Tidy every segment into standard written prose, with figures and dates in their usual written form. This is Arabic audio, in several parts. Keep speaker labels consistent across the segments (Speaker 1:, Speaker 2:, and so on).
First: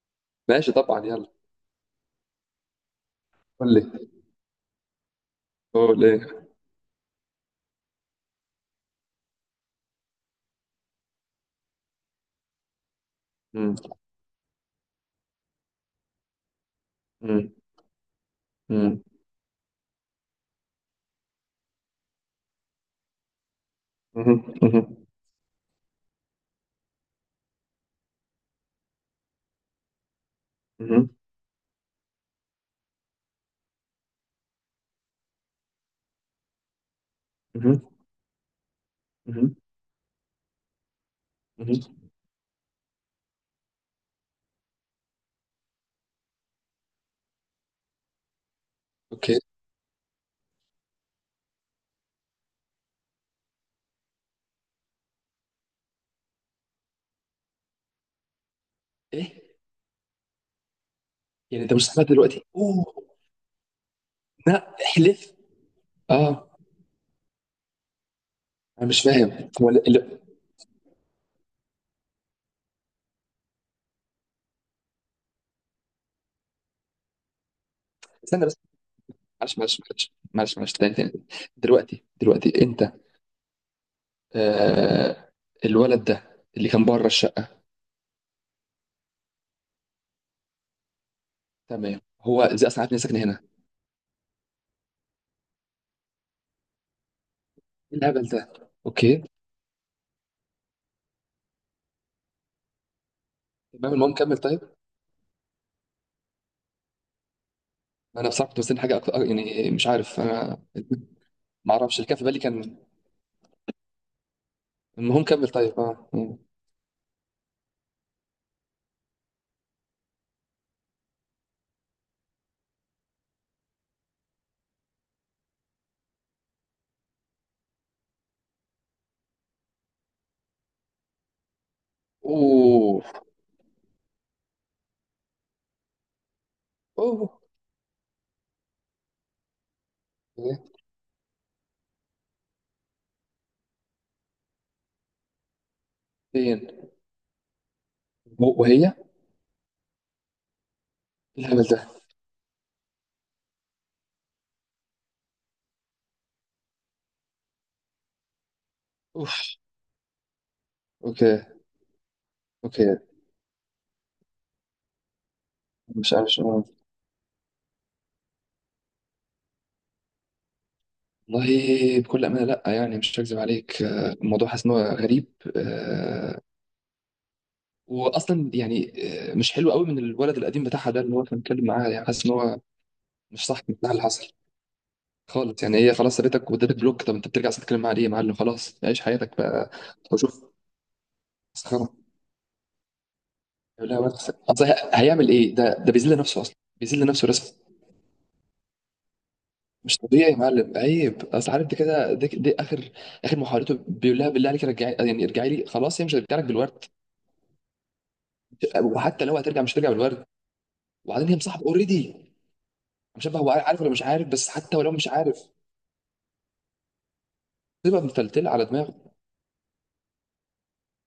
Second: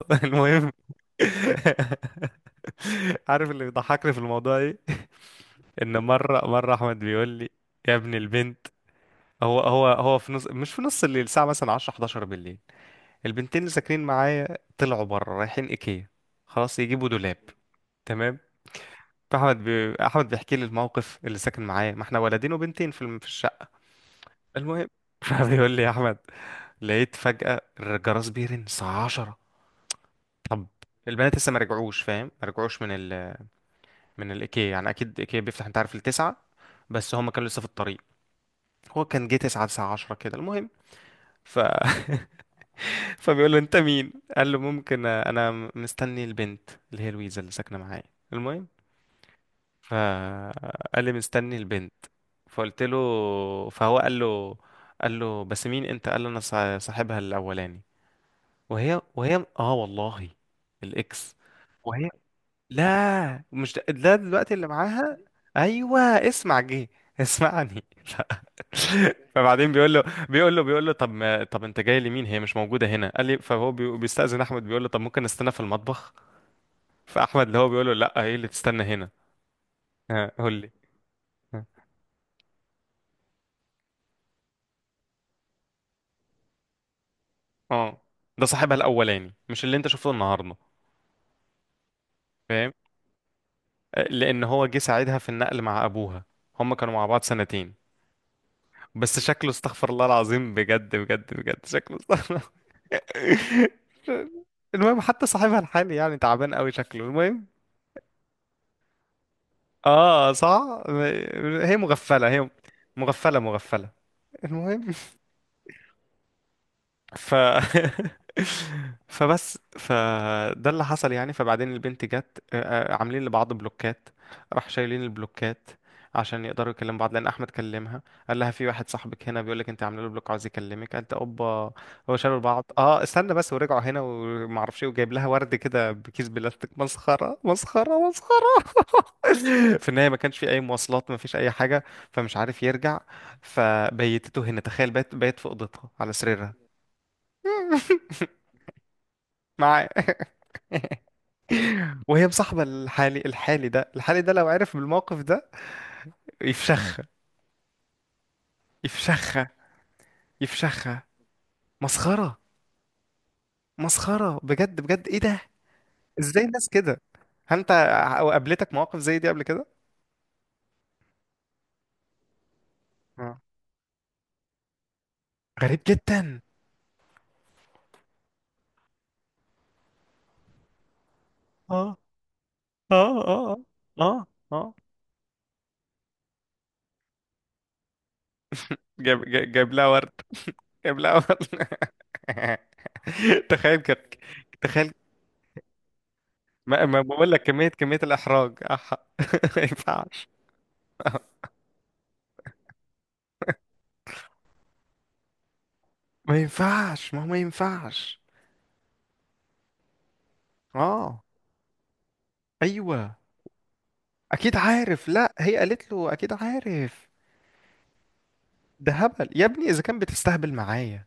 Speaker 1: المهم.
Speaker 2: ماشي طبعا، يلا
Speaker 1: عارف اللي
Speaker 2: قول لي.
Speaker 1: بيضحكني في الموضوع ايه؟ ان
Speaker 2: قول
Speaker 1: مره
Speaker 2: ايه؟
Speaker 1: مره احمد بيقول لي: يا ابن البنت، هو في نص، مش في نص الليل، الساعه مثلا 10، 11 بالليل، البنتين اللي
Speaker 2: مم.
Speaker 1: ساكنين معايا طلعوا بره رايحين ايكيا. خلاص، يجيبوا دولاب،
Speaker 2: مم.
Speaker 1: تمام.
Speaker 2: مم.
Speaker 1: احمد بيحكي لي الموقف، اللي ساكن معايا، ما احنا ولدين وبنتين في الشقه.
Speaker 2: مهم.
Speaker 1: المهم،
Speaker 2: مهم.
Speaker 1: فبيقول لي: يا احمد، لقيت فجاه الجرس بيرن الساعه 10. طب
Speaker 2: مهم.
Speaker 1: البنات لسه ما رجعوش، فاهم؟ ما رجعوش من الايكيا يعني، اكيد ايكيا بيفتح، انت عارف، التسعة، بس هم كانوا لسه في
Speaker 2: مهم.
Speaker 1: الطريق. هو كان جه
Speaker 2: مهم.
Speaker 1: تسعة، تسعة عشرة كده. المهم، ف
Speaker 2: مهم.
Speaker 1: فبيقول له: انت مين؟ قال له: ممكن، انا مستني البنت اللي هي لويزا اللي ساكنه معايا. المهم،
Speaker 2: اوكي.
Speaker 1: فقال لي: مستني البنت. فقلت له، فهو قال له، قال له: بس مين انت؟ قال له: انا صاحبها الاولاني. وهي
Speaker 2: ايه
Speaker 1: اه والله، الاكس.
Speaker 2: يعني، انت مش سامع دلوقتي؟ اوه،
Speaker 1: لا مش ده، ده دلوقتي اللي
Speaker 2: لا
Speaker 1: معاها.
Speaker 2: احلف.
Speaker 1: ايوه
Speaker 2: اه،
Speaker 1: اسمع، جه. اسمعني.
Speaker 2: انا مش فاهم هو
Speaker 1: فبعدين بيقول له، بيقول له: طب ما، طب انت جاي لمين؟ هي مش موجوده هنا. قال لي فهو بيستأذن احمد، بيقول له: طب ممكن نستنى في المطبخ؟ فاحمد اللي هو بيقول له: لا، ايه
Speaker 2: استنى
Speaker 1: اللي
Speaker 2: بس.
Speaker 1: تستنى هنا؟
Speaker 2: معلش معلش معلش
Speaker 1: ها، قول
Speaker 2: معلش
Speaker 1: لي.
Speaker 2: معلش، تاني تاني.
Speaker 1: ها.
Speaker 2: دلوقتي انت، آه، الولد ده اللي كان بره الشقه؟
Speaker 1: اه، ده صاحبها الاولاني، مش اللي انت شفته النهارده،
Speaker 2: تمام، هو ازاي
Speaker 1: فاهم؟
Speaker 2: اصلا عارف اني ساكن هنا؟
Speaker 1: آه، لان هو جه ساعدها في النقل مع ابوها، هم كانوا مع بعض سنتين.
Speaker 2: ايه الهبل ده؟
Speaker 1: بس
Speaker 2: اوكي.
Speaker 1: شكله استغفر الله العظيم، بجد بجد بجد، شكله استغفر.
Speaker 2: تمام، المهم كمل طيب.
Speaker 1: المهم، حتى صاحبها الحالي يعني تعبان قوي شكله. المهم،
Speaker 2: انا بصراحه كنت مستني حاجه اكتر، يعني مش عارف
Speaker 1: اه
Speaker 2: انا.
Speaker 1: صح،
Speaker 2: ما
Speaker 1: هي
Speaker 2: اعرفش اللي كان في
Speaker 1: مغفلة
Speaker 2: بالي
Speaker 1: هي،
Speaker 2: كان.
Speaker 1: مغفلة مغفلة. المهم،
Speaker 2: المهم كمل طيب. اه. مم.
Speaker 1: ف فده اللي حصل يعني. فبعدين البنت جت، آه، آه، عاملين لبعض بلوكات، راح شايلين البلوكات عشان يقدروا يكلموا بعض، لان احمد كلمها. قال لها: في واحد صاحبك هنا بيقول لك انت عامله له بلوك، عاوز يكلمك. قالت: اوبا. هو شالوا بعض، اه
Speaker 2: اوه.
Speaker 1: استنى بس، ورجعوا هنا وما اعرفش ايه، وجايب لها ورد كده بكيس بلاستيك،
Speaker 2: اوه.
Speaker 1: مسخره مسخره مسخره. في النهايه ما كانش في
Speaker 2: إيه؟
Speaker 1: اي مواصلات، ما فيش اي حاجه، فمش عارف يرجع. فبيتته هنا، تخيل، بيت بيت في اوضتها على سريرها.
Speaker 2: فين؟ وهي إيه؟
Speaker 1: معاه.
Speaker 2: الهبل ده.
Speaker 1: وهي مصاحبة الحالي، الحالي ده، الحالي ده لو عرف بالموقف ده يفشخها، يفشخها،
Speaker 2: اوف.
Speaker 1: يفشخها.
Speaker 2: اوكي.
Speaker 1: مسخرة،
Speaker 2: اوكي.
Speaker 1: مسخرة بجد بجد، ايه ده؟
Speaker 2: مش عارف
Speaker 1: ازاي
Speaker 2: شو.
Speaker 1: الناس كده؟ هل انت قابلتك مواقف زي دي قبل كده؟
Speaker 2: والله بكل امانه لا، يعني مش هكذب
Speaker 1: آه.
Speaker 2: عليك. آه، الموضوع حاسس ان هو غريب.
Speaker 1: غريب جدا.
Speaker 2: آه، واصلا يعني، آه، مش حلو قوي من الولد القديم بتاعها ده اللي هو كان بيتكلم معاها.
Speaker 1: اه
Speaker 2: يعني حاسس ان هو
Speaker 1: اه
Speaker 2: مش
Speaker 1: اه،
Speaker 2: صح بتاع اللي
Speaker 1: اه اه
Speaker 2: حصل
Speaker 1: اه.
Speaker 2: خالص. يعني هي خلاص سابتك وادتك بلوك، طب انت بترجع تتكلم معاها ليه يا معلم؟ خلاص عيش
Speaker 1: جاب
Speaker 2: حياتك
Speaker 1: جاب
Speaker 2: بقى
Speaker 1: جاب لها ورد،
Speaker 2: وشوف.
Speaker 1: جاب لها ورد.
Speaker 2: مسخره.
Speaker 1: تخيل كده،
Speaker 2: لا بس اصل
Speaker 1: تخيل.
Speaker 2: هيعمل ايه ده؟ ده بيذل نفسه اصلا.
Speaker 1: ما
Speaker 2: بيذل نفسه
Speaker 1: بقول لك،
Speaker 2: رسم.
Speaker 1: كمية الإحراج ما
Speaker 2: مش
Speaker 1: ينفعش،
Speaker 2: طبيعي يا معلم، عيب. اصل عارف دي كده، دي اخر اخر محاولته، بيقول لها بالله عليك رجعي، يعني ارجعي لي. خلاص هي مش
Speaker 1: ما
Speaker 2: هترجع لك بالورد.
Speaker 1: ينفعش، ما هو ما ينفعش.
Speaker 2: وحتى لو هترجع مش هترجع بالورد.
Speaker 1: اه،
Speaker 2: وبعدين هي مصاحبه اوريدي.
Speaker 1: ايوه
Speaker 2: مش عارف هو عارف ولا مش عارف، بس
Speaker 1: اكيد
Speaker 2: حتى ولو
Speaker 1: عارف،
Speaker 2: مش
Speaker 1: لا
Speaker 2: عارف
Speaker 1: هي قالت له اكيد عارف.
Speaker 2: تبقى متلتله على
Speaker 1: ده
Speaker 2: دماغه.
Speaker 1: هبل يا ابني، اذا كان بتستهبل معايا،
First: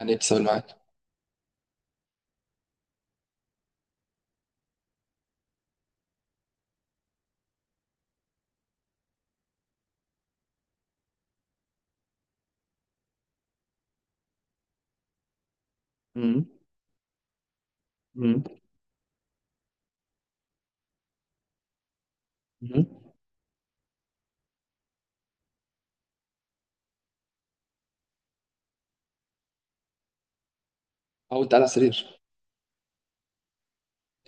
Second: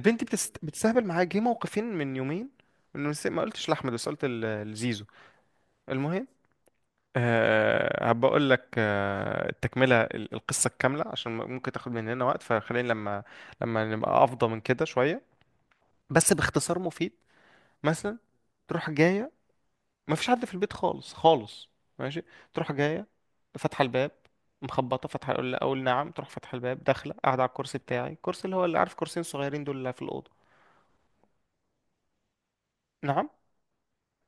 Speaker 2: يعني ايه بتسوي معاك؟
Speaker 1: بتستهبل معايا، جه موقفين من يومين. ما قلتش لاحمد، بس قلت لزيزو. المهم، أه هبقى اقول لك أه التكمله، القصه الكامله عشان ممكن تاخد مننا وقت، فخلينا لما، لما نبقى افضى من كده شويه. بس
Speaker 2: امم.
Speaker 1: باختصار مفيد: مثلا
Speaker 2: امم.
Speaker 1: تروح جايه، ما فيش حد في البيت خالص خالص، ماشي. تروح
Speaker 2: امم.
Speaker 1: جايه، فاتحه الباب، مخبطه فاتحه، اقول اقول نعم، تروح فاتحه الباب، داخله قاعده على الكرسي بتاعي، الكرسي اللي هو اللي عارف، كرسيين صغيرين دول اللي في الاوضه.
Speaker 2: او انت قاعد على السرير؟
Speaker 1: نعم.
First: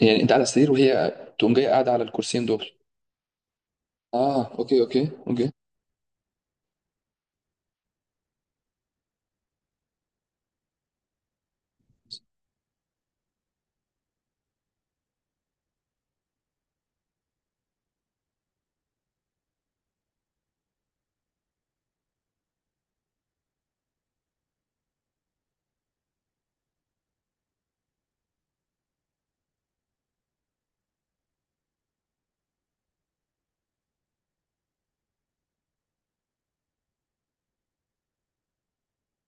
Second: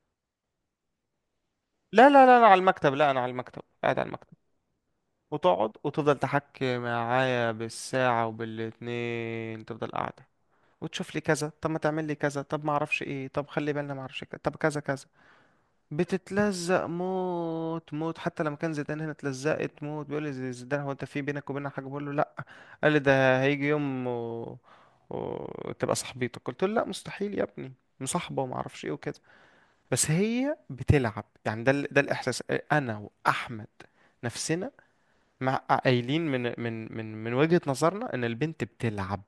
Speaker 2: يعني انت قاعد على السرير وهي تقوم جايه قاعده على
Speaker 1: لا انا
Speaker 2: الكرسيين
Speaker 1: على
Speaker 2: دول؟
Speaker 1: المكتب، لا انا على المكتب، قاعد على المكتب.
Speaker 2: اه اوكي اوكي اوكي.
Speaker 1: وتقعد وتفضل تحكي معايا بالساعه وبالاتنين، تفضل قاعده، وتشوف لي كذا، طب ما تعمل لي كذا، طب ما اعرفش ايه، طب خلي بالنا ما اعرفش كذا، طب كذا كذا. بتتلزق موت موت. حتى لما كان زيدان هنا اتلزقت موت، بيقول لي زيدان: هو انت في بينك وبيننا حاجه؟ بقول له: لا. قال لي: ده هيجي يوم وتبقى صاحبتك. قلت له: لا مستحيل يا ابني، مصاحبه وما اعرفش ايه وكده، بس هي بتلعب يعني. ده ده الاحساس. انا واحمد، نفسنا، مع قايلين من وجهه نظرنا ان البنت بتلعب.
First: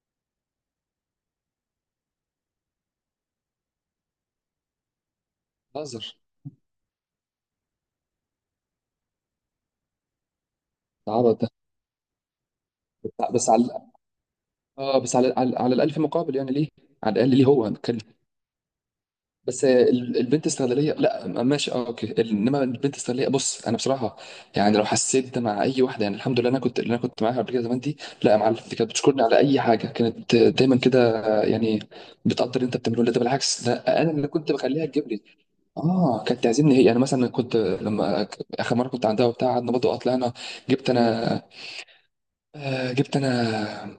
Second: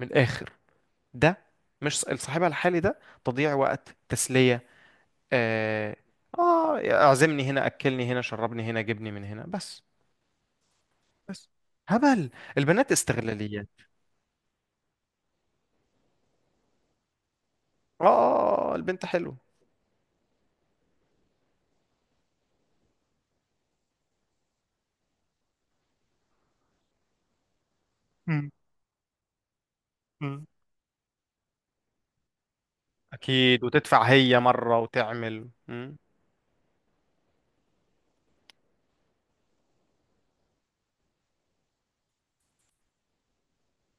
Speaker 1: من الاخر، ده مش صاحبها الحالي ده، تضييع وقت، تسليه. آه،
Speaker 2: بتهزر.
Speaker 1: آه، اعزمني هنا، أكلني هنا، شربني هنا، جبني من هنا، بس.
Speaker 2: ده عبط ده.
Speaker 1: بس. هبل. البنات
Speaker 2: بس على،
Speaker 1: استغلاليات.
Speaker 2: اه بس على على، على الألف مقابل، يعني ليه؟ على الأقل ليه هو نتكلم؟
Speaker 1: آه، آه، البنت حلوة.
Speaker 2: بس آه، البنت استغلالية، لا م- ماشي اه اوكي. انما البنت استغلالية، بص انا بصراحة، يعني لو حسيت ده مع اي واحدة، يعني الحمد لله انا كنت اللي انا كنت معاها قبل كده زمان دي. لا يا
Speaker 1: مم.
Speaker 2: معلم، دي كانت بتشكرني على اي حاجة كانت،
Speaker 1: مم.
Speaker 2: آه، دايما كده، آه، يعني بتقدر اللي انت بتعمله. لا ده
Speaker 1: أكيد،
Speaker 2: بالعكس، ده
Speaker 1: وتدفع
Speaker 2: انا اللي
Speaker 1: هي
Speaker 2: كنت
Speaker 1: مرة،
Speaker 2: بخليها تجيب لي.
Speaker 1: وتعمل مم.
Speaker 2: اه كانت تعزمني هي، يعني مثلا كنت لما اخر مرة كنت عندها وبتاع قعدنا برضه، طلعنا، جبت انا، آه، جبت انا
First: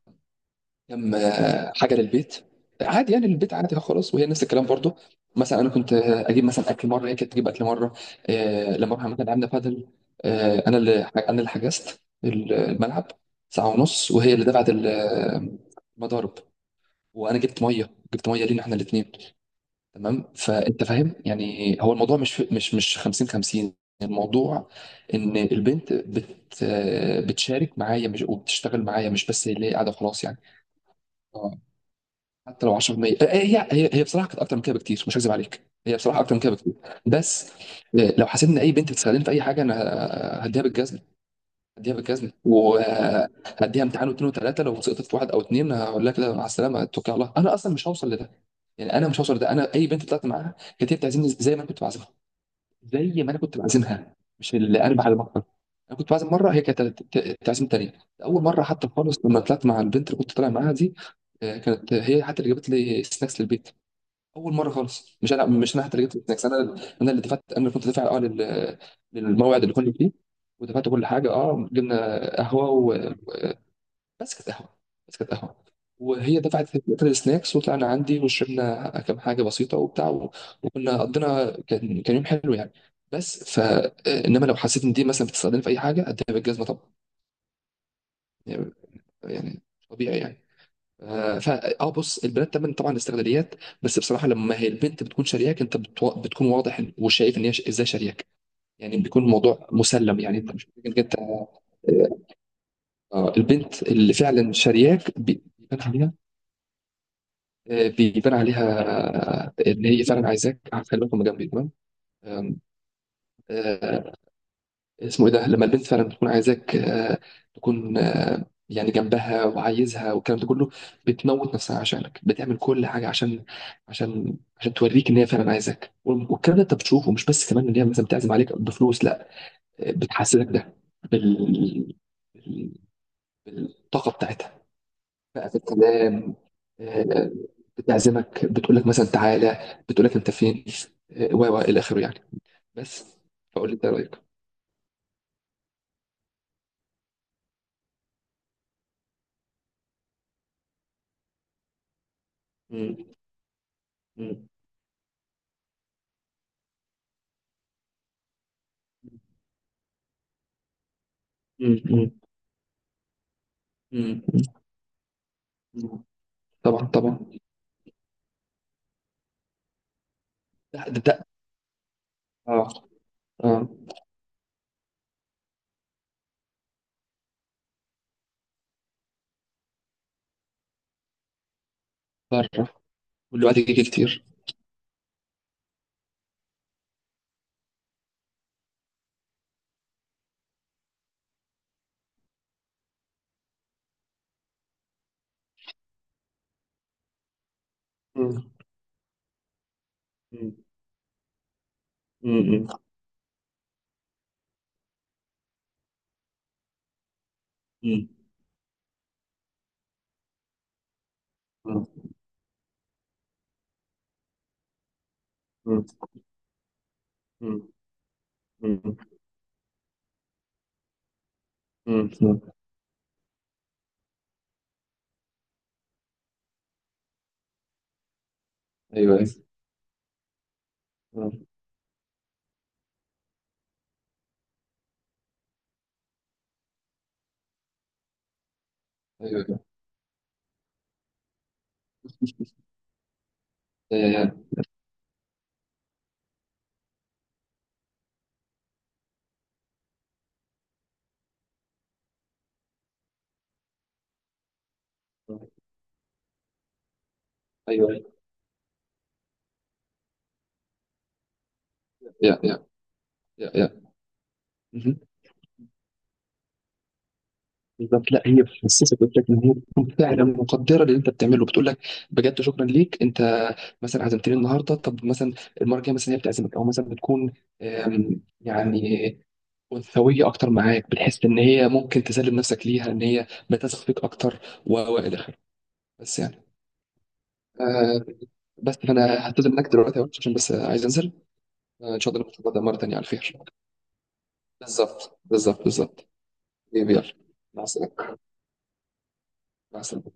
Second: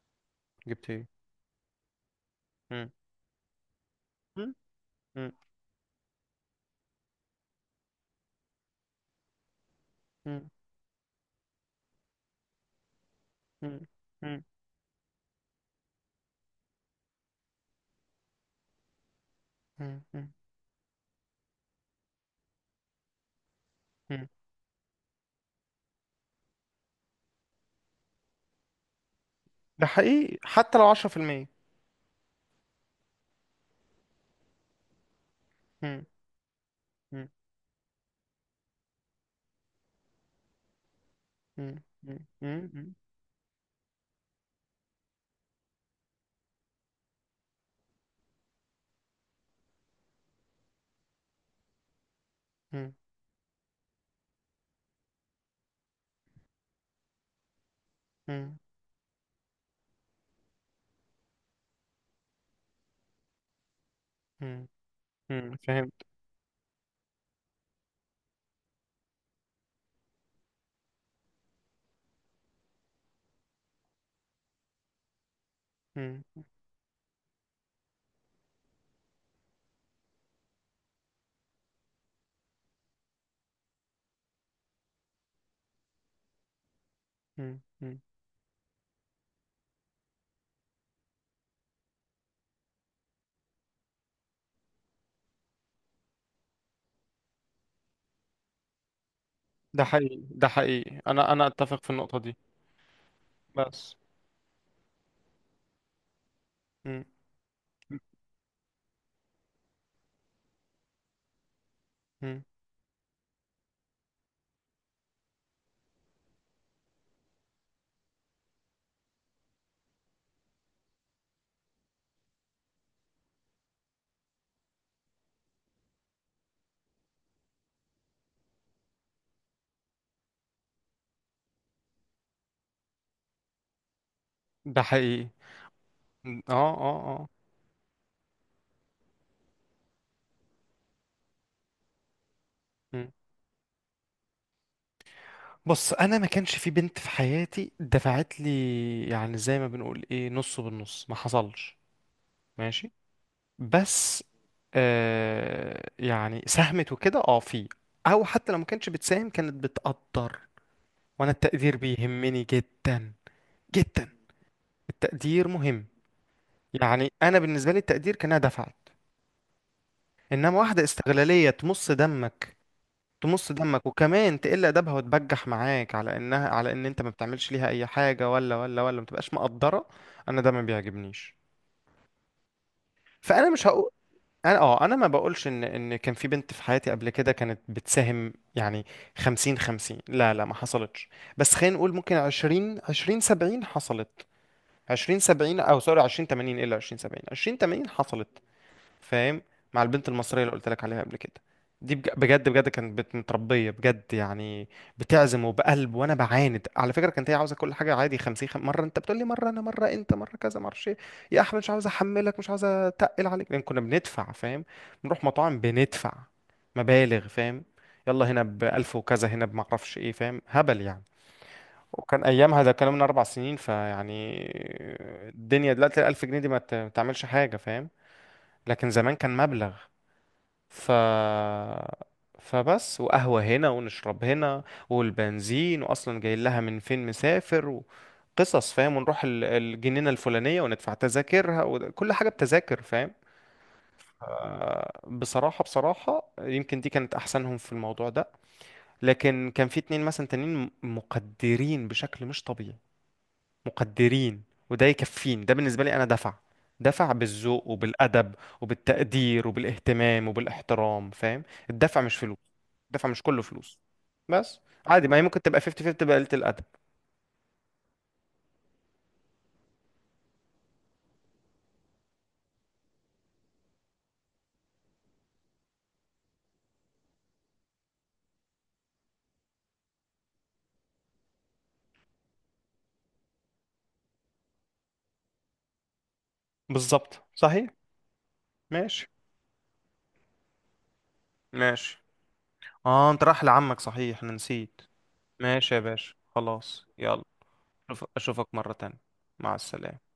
Speaker 1: جبت إيه؟
Speaker 2: كم، آه، حاجه للبيت
Speaker 1: مم.
Speaker 2: عادي، يعني البيت عادي خلاص. وهي نفس
Speaker 1: مم.
Speaker 2: الكلام برضو،
Speaker 1: مم.
Speaker 2: مثلا انا كنت، آه، اجيب مثلا اكل مره هي كانت تجيب اكل مره. آه، لما رحنا مثلا لعبنا بادل،
Speaker 1: مم.
Speaker 2: آه، انا اللي حجزت الملعب ساعه
Speaker 1: مم.
Speaker 2: ونص وهي
Speaker 1: مم.
Speaker 2: اللي دفعت المضارب. وانا جبت ميه، جبت ميه لينا احنا الاثنين.
Speaker 1: مم.
Speaker 2: تمام،
Speaker 1: مم.
Speaker 2: فانت فاهم يعني هو الموضوع مش 50 50.
Speaker 1: مم.
Speaker 2: الموضوع ان البنت بت، آه، بتشارك معايا، مش وبتشتغل معايا، مش بس هي اللي هي
Speaker 1: ده
Speaker 2: قاعده خلاص يعني.
Speaker 1: حقيقي، حتى لو 10%.
Speaker 2: حتى لو 10%، آه، هي بصراحه كانت اكتر من كده بكتير، مش هكذب عليك. هي
Speaker 1: مم.
Speaker 2: بصراحه اكتر من كده بكتير.
Speaker 1: مم.
Speaker 2: بس آه، لو حسيت ان اي بنت بتستخدمني في اي حاجه، انا آه، هديها بالجزمه.
Speaker 1: مم.
Speaker 2: هديها
Speaker 1: مم.
Speaker 2: بالجزمه
Speaker 1: مم.
Speaker 2: وهديها امتحان واثنين وثلاثه، لو سقطت في واحد او اثنين هقول لها كده مع السلامه اتوكل على الله. انا اصلا مش هوصل لده، يعني انا مش هوصل لده. انا اي بنت طلعت معاها كانت هي بتعزمني زي ما انا كنت بعزمها.
Speaker 1: مم.
Speaker 2: زي ما انا كنت بعزمها، مش اللي قلب على بطل. انا كنت بعزم مره هي كانت تعزم تانية. اول
Speaker 1: مم.
Speaker 2: مره حتى خالص لما طلعت مع البنت اللي كنت طالع معاها دي، آه، كانت هي حتى اللي جابت لي سناكس للبيت. اول
Speaker 1: مم.
Speaker 2: مره خالص، مش انا،
Speaker 1: مم.
Speaker 2: مش انا
Speaker 1: فهمت.
Speaker 2: حتى اللي جبت السناكس انا. انا اللي دفعت، انا اللي كنت دافع اه للموعد اللي كنا فيه. ودفعت كل حاجه، اه جبنا قهوه، بس كانت قهوه، بس كانت قهوه.
Speaker 1: مم.
Speaker 2: وهي دفعت لقيت السناكس وطلعنا عندي وشربنا كام حاجه بسيطه وبتاع وكنا قضينا، كان كان يوم حلو يعني. بس ف، انما لو حسيت ان دي مثلا بتستخدمني في اي حاجه اديها بالجزمه طبعا،
Speaker 1: مم. مم.
Speaker 2: يعني، يعني، طبيعي يعني. آه، فا اه بص البنات طبعا طبعا استغلاليات، بس بصراحه لما هي البنت بتكون شارياك انت بتكون واضح وشايف ان هي ازاي شارياك. يعني بيكون الموضوع
Speaker 1: ده
Speaker 2: مسلم،
Speaker 1: حقيقي،
Speaker 2: يعني
Speaker 1: ده
Speaker 2: انت مش محتاج انك
Speaker 1: حقيقي،
Speaker 2: انت،
Speaker 1: أنا أنا أتفق في النقطة دي.
Speaker 2: آه، البنت
Speaker 1: بس.
Speaker 2: اللي فعلا شارياك بيبان عليها.
Speaker 1: مم.
Speaker 2: آه، بيبان عليها. آه، ان هي فعلا عايزاك. آه، خلي بالك هما جنبي، تمام.
Speaker 1: مم.
Speaker 2: آم، آه، اسمه ايه ده لما البنت فعلا بتكون عايزاك، آه، تكون آه، يعني جنبها وعايزها والكلام ده كله. بتموت نفسها عشانك، بتعمل كل حاجه عشان عشان توريك ان هي فعلا عايزاك. والكلام ده انت بتشوفه مش بس كمان ان هي مثلا بتعزم عليك بفلوس، لا آه، بتحسسك ده بال بال- بالطاقه بتاعتها
Speaker 1: ده حقيقي.
Speaker 2: بقى في الكلام.
Speaker 1: إمم. اه، اه اه.
Speaker 2: آه، بتعزمك بتقول لك مثلا تعالى، بتقول لك انت فين، آه، و الى اخره يعني.
Speaker 1: مم.
Speaker 2: بس فقول لي انت رايك.
Speaker 1: بص، انا ما كانش في بنت في حياتي دفعت لي، يعني زي ما بنقول ايه، نص بالنص، ما حصلش. ماشي.
Speaker 2: مم.
Speaker 1: بس،
Speaker 2: مم.
Speaker 1: آه يعني ساهمت وكده، اه في، او حتى لو ما كانتش بتساهم، كانت بتقدر، وانا التقدير
Speaker 2: مم. مم.
Speaker 1: بيهمني جدا، جدا.
Speaker 2: مم.
Speaker 1: التقدير مهم.
Speaker 2: مم. طبعا
Speaker 1: يعني
Speaker 2: طبعا.
Speaker 1: انا بالنسبه لي التقدير كانها دفعت. انما واحده
Speaker 2: ده ده ده.
Speaker 1: استغلاليه تمص دمك،
Speaker 2: اه
Speaker 1: تمص
Speaker 2: اه.
Speaker 1: دمك وكمان تقل ادبها وتبجح معاك، على انها، على ان انت ما بتعملش ليها اي حاجه، ولا ما تبقاش مقدره، انا ده ما بيعجبنيش.
Speaker 2: بره.
Speaker 1: فانا
Speaker 2: والوقت
Speaker 1: مش
Speaker 2: يجي
Speaker 1: هقول.
Speaker 2: كتير.
Speaker 1: انا اه، انا ما بقولش ان كان في بنت في حياتي قبل كده كانت بتساهم يعني، 50 50. لا ما حصلتش. بس خلينا نقول ممكن 20 20 70 حصلت، 20 70، او سوري 20 80، الا 20 70، 20 80 حصلت،
Speaker 2: مم.
Speaker 1: فاهم؟ مع البنت المصرية اللي
Speaker 2: مم.
Speaker 1: قلت لك عليها قبل كده، دي بجد
Speaker 2: مم.
Speaker 1: بجد كانت متربية بجد يعني. بتعزم وبقلب، وانا بعاند على فكرة، كانت هي عاوزة كل حاجة
Speaker 2: مم.
Speaker 1: عادي 50، مرة انت بتقول لي، مرة انا، مرة انت، مرة كذا، مرة ايه. يا احمد مش عاوز
Speaker 2: مم.
Speaker 1: احملك، مش عاوز اتقل عليك، لان كنا بندفع، فاهم؟ بنروح مطاعم،
Speaker 2: مم.
Speaker 1: بندفع مبالغ،
Speaker 2: مم.
Speaker 1: فاهم؟ يلا هنا
Speaker 2: مم.
Speaker 1: بألف وكذا، هنا بمعرفش ايه، فاهم؟ هبل يعني.
Speaker 2: مم.
Speaker 1: وكان
Speaker 2: مم.
Speaker 1: ايامها، ده كان من 4 سنين، فيعني الدنيا دلوقتي الألف جنيه دي ما تعملش حاجة، فاهم؟ لكن زمان
Speaker 2: ايوه ايوه.
Speaker 1: كان مبلغ. ف
Speaker 2: مم.
Speaker 1: فبس، وقهوة هنا، ونشرب هنا، والبنزين، وأصلا جاي لها من فين، مسافر وقصص، فاهم؟ ونروح
Speaker 2: ايوه
Speaker 1: الجنينة الفلانية، وندفع تذاكرها، وكل حاجة بتذاكر، فاهم؟ بصراحة بصراحة يمكن دي كانت أحسنهم في الموضوع ده. لكن كان في اتنين مثلا تانيين مقدرين بشكل مش طبيعي، مقدرين. وده يكفيني، ده بالنسبة لي أنا دفع، دفع بالذوق
Speaker 2: ايوه.
Speaker 1: وبالأدب وبالتقدير وبالاهتمام وبالاحترام، فاهم؟ الدفع مش فلوس،
Speaker 2: ايوه
Speaker 1: دفع مش كله
Speaker 2: يا يا، يا
Speaker 1: فلوس،
Speaker 2: يا.
Speaker 1: بس.
Speaker 2: مهم.
Speaker 1: عادي، ما هي ممكن تبقى 50 50، تبقى قلة الأدب.
Speaker 2: بالظبط، لا هي بتحسسك، قلت لك ان هي بتكون فعلا مقدره للي انت بتعمله، بتقول لك بجد شكرا ليك انت. مثلا عزمتني النهارده، طب مثلا المره الجايه مثلا هي بتعزمك، او مثلا بتكون آم، يعني انثويه اكتر معاك. بتحس ان هي ممكن تسلم نفسك ليها، ان هي بتثق فيك اكتر و الى اخره. بس يعني،
Speaker 1: بالظبط صحيح.
Speaker 2: آه، بس فانا
Speaker 1: ماشي،
Speaker 2: هعتذر منك دلوقتي يا وحش عشان بس عايز انزل. آه، ان
Speaker 1: ماشي.
Speaker 2: شاء الله نتفق ده مره تانيه على
Speaker 1: اه انت
Speaker 2: خير.
Speaker 1: رايح لعمك، صحيح انا نسيت.
Speaker 2: بالظبط بالظبط
Speaker 1: ماشي يا
Speaker 2: بالظبط.
Speaker 1: باشا، خلاص
Speaker 2: يلا،
Speaker 1: يلا.
Speaker 2: مع السلامه.
Speaker 1: اشوفك مرة تانية. مع
Speaker 2: مع
Speaker 1: السلامة.
Speaker 2: السلامه.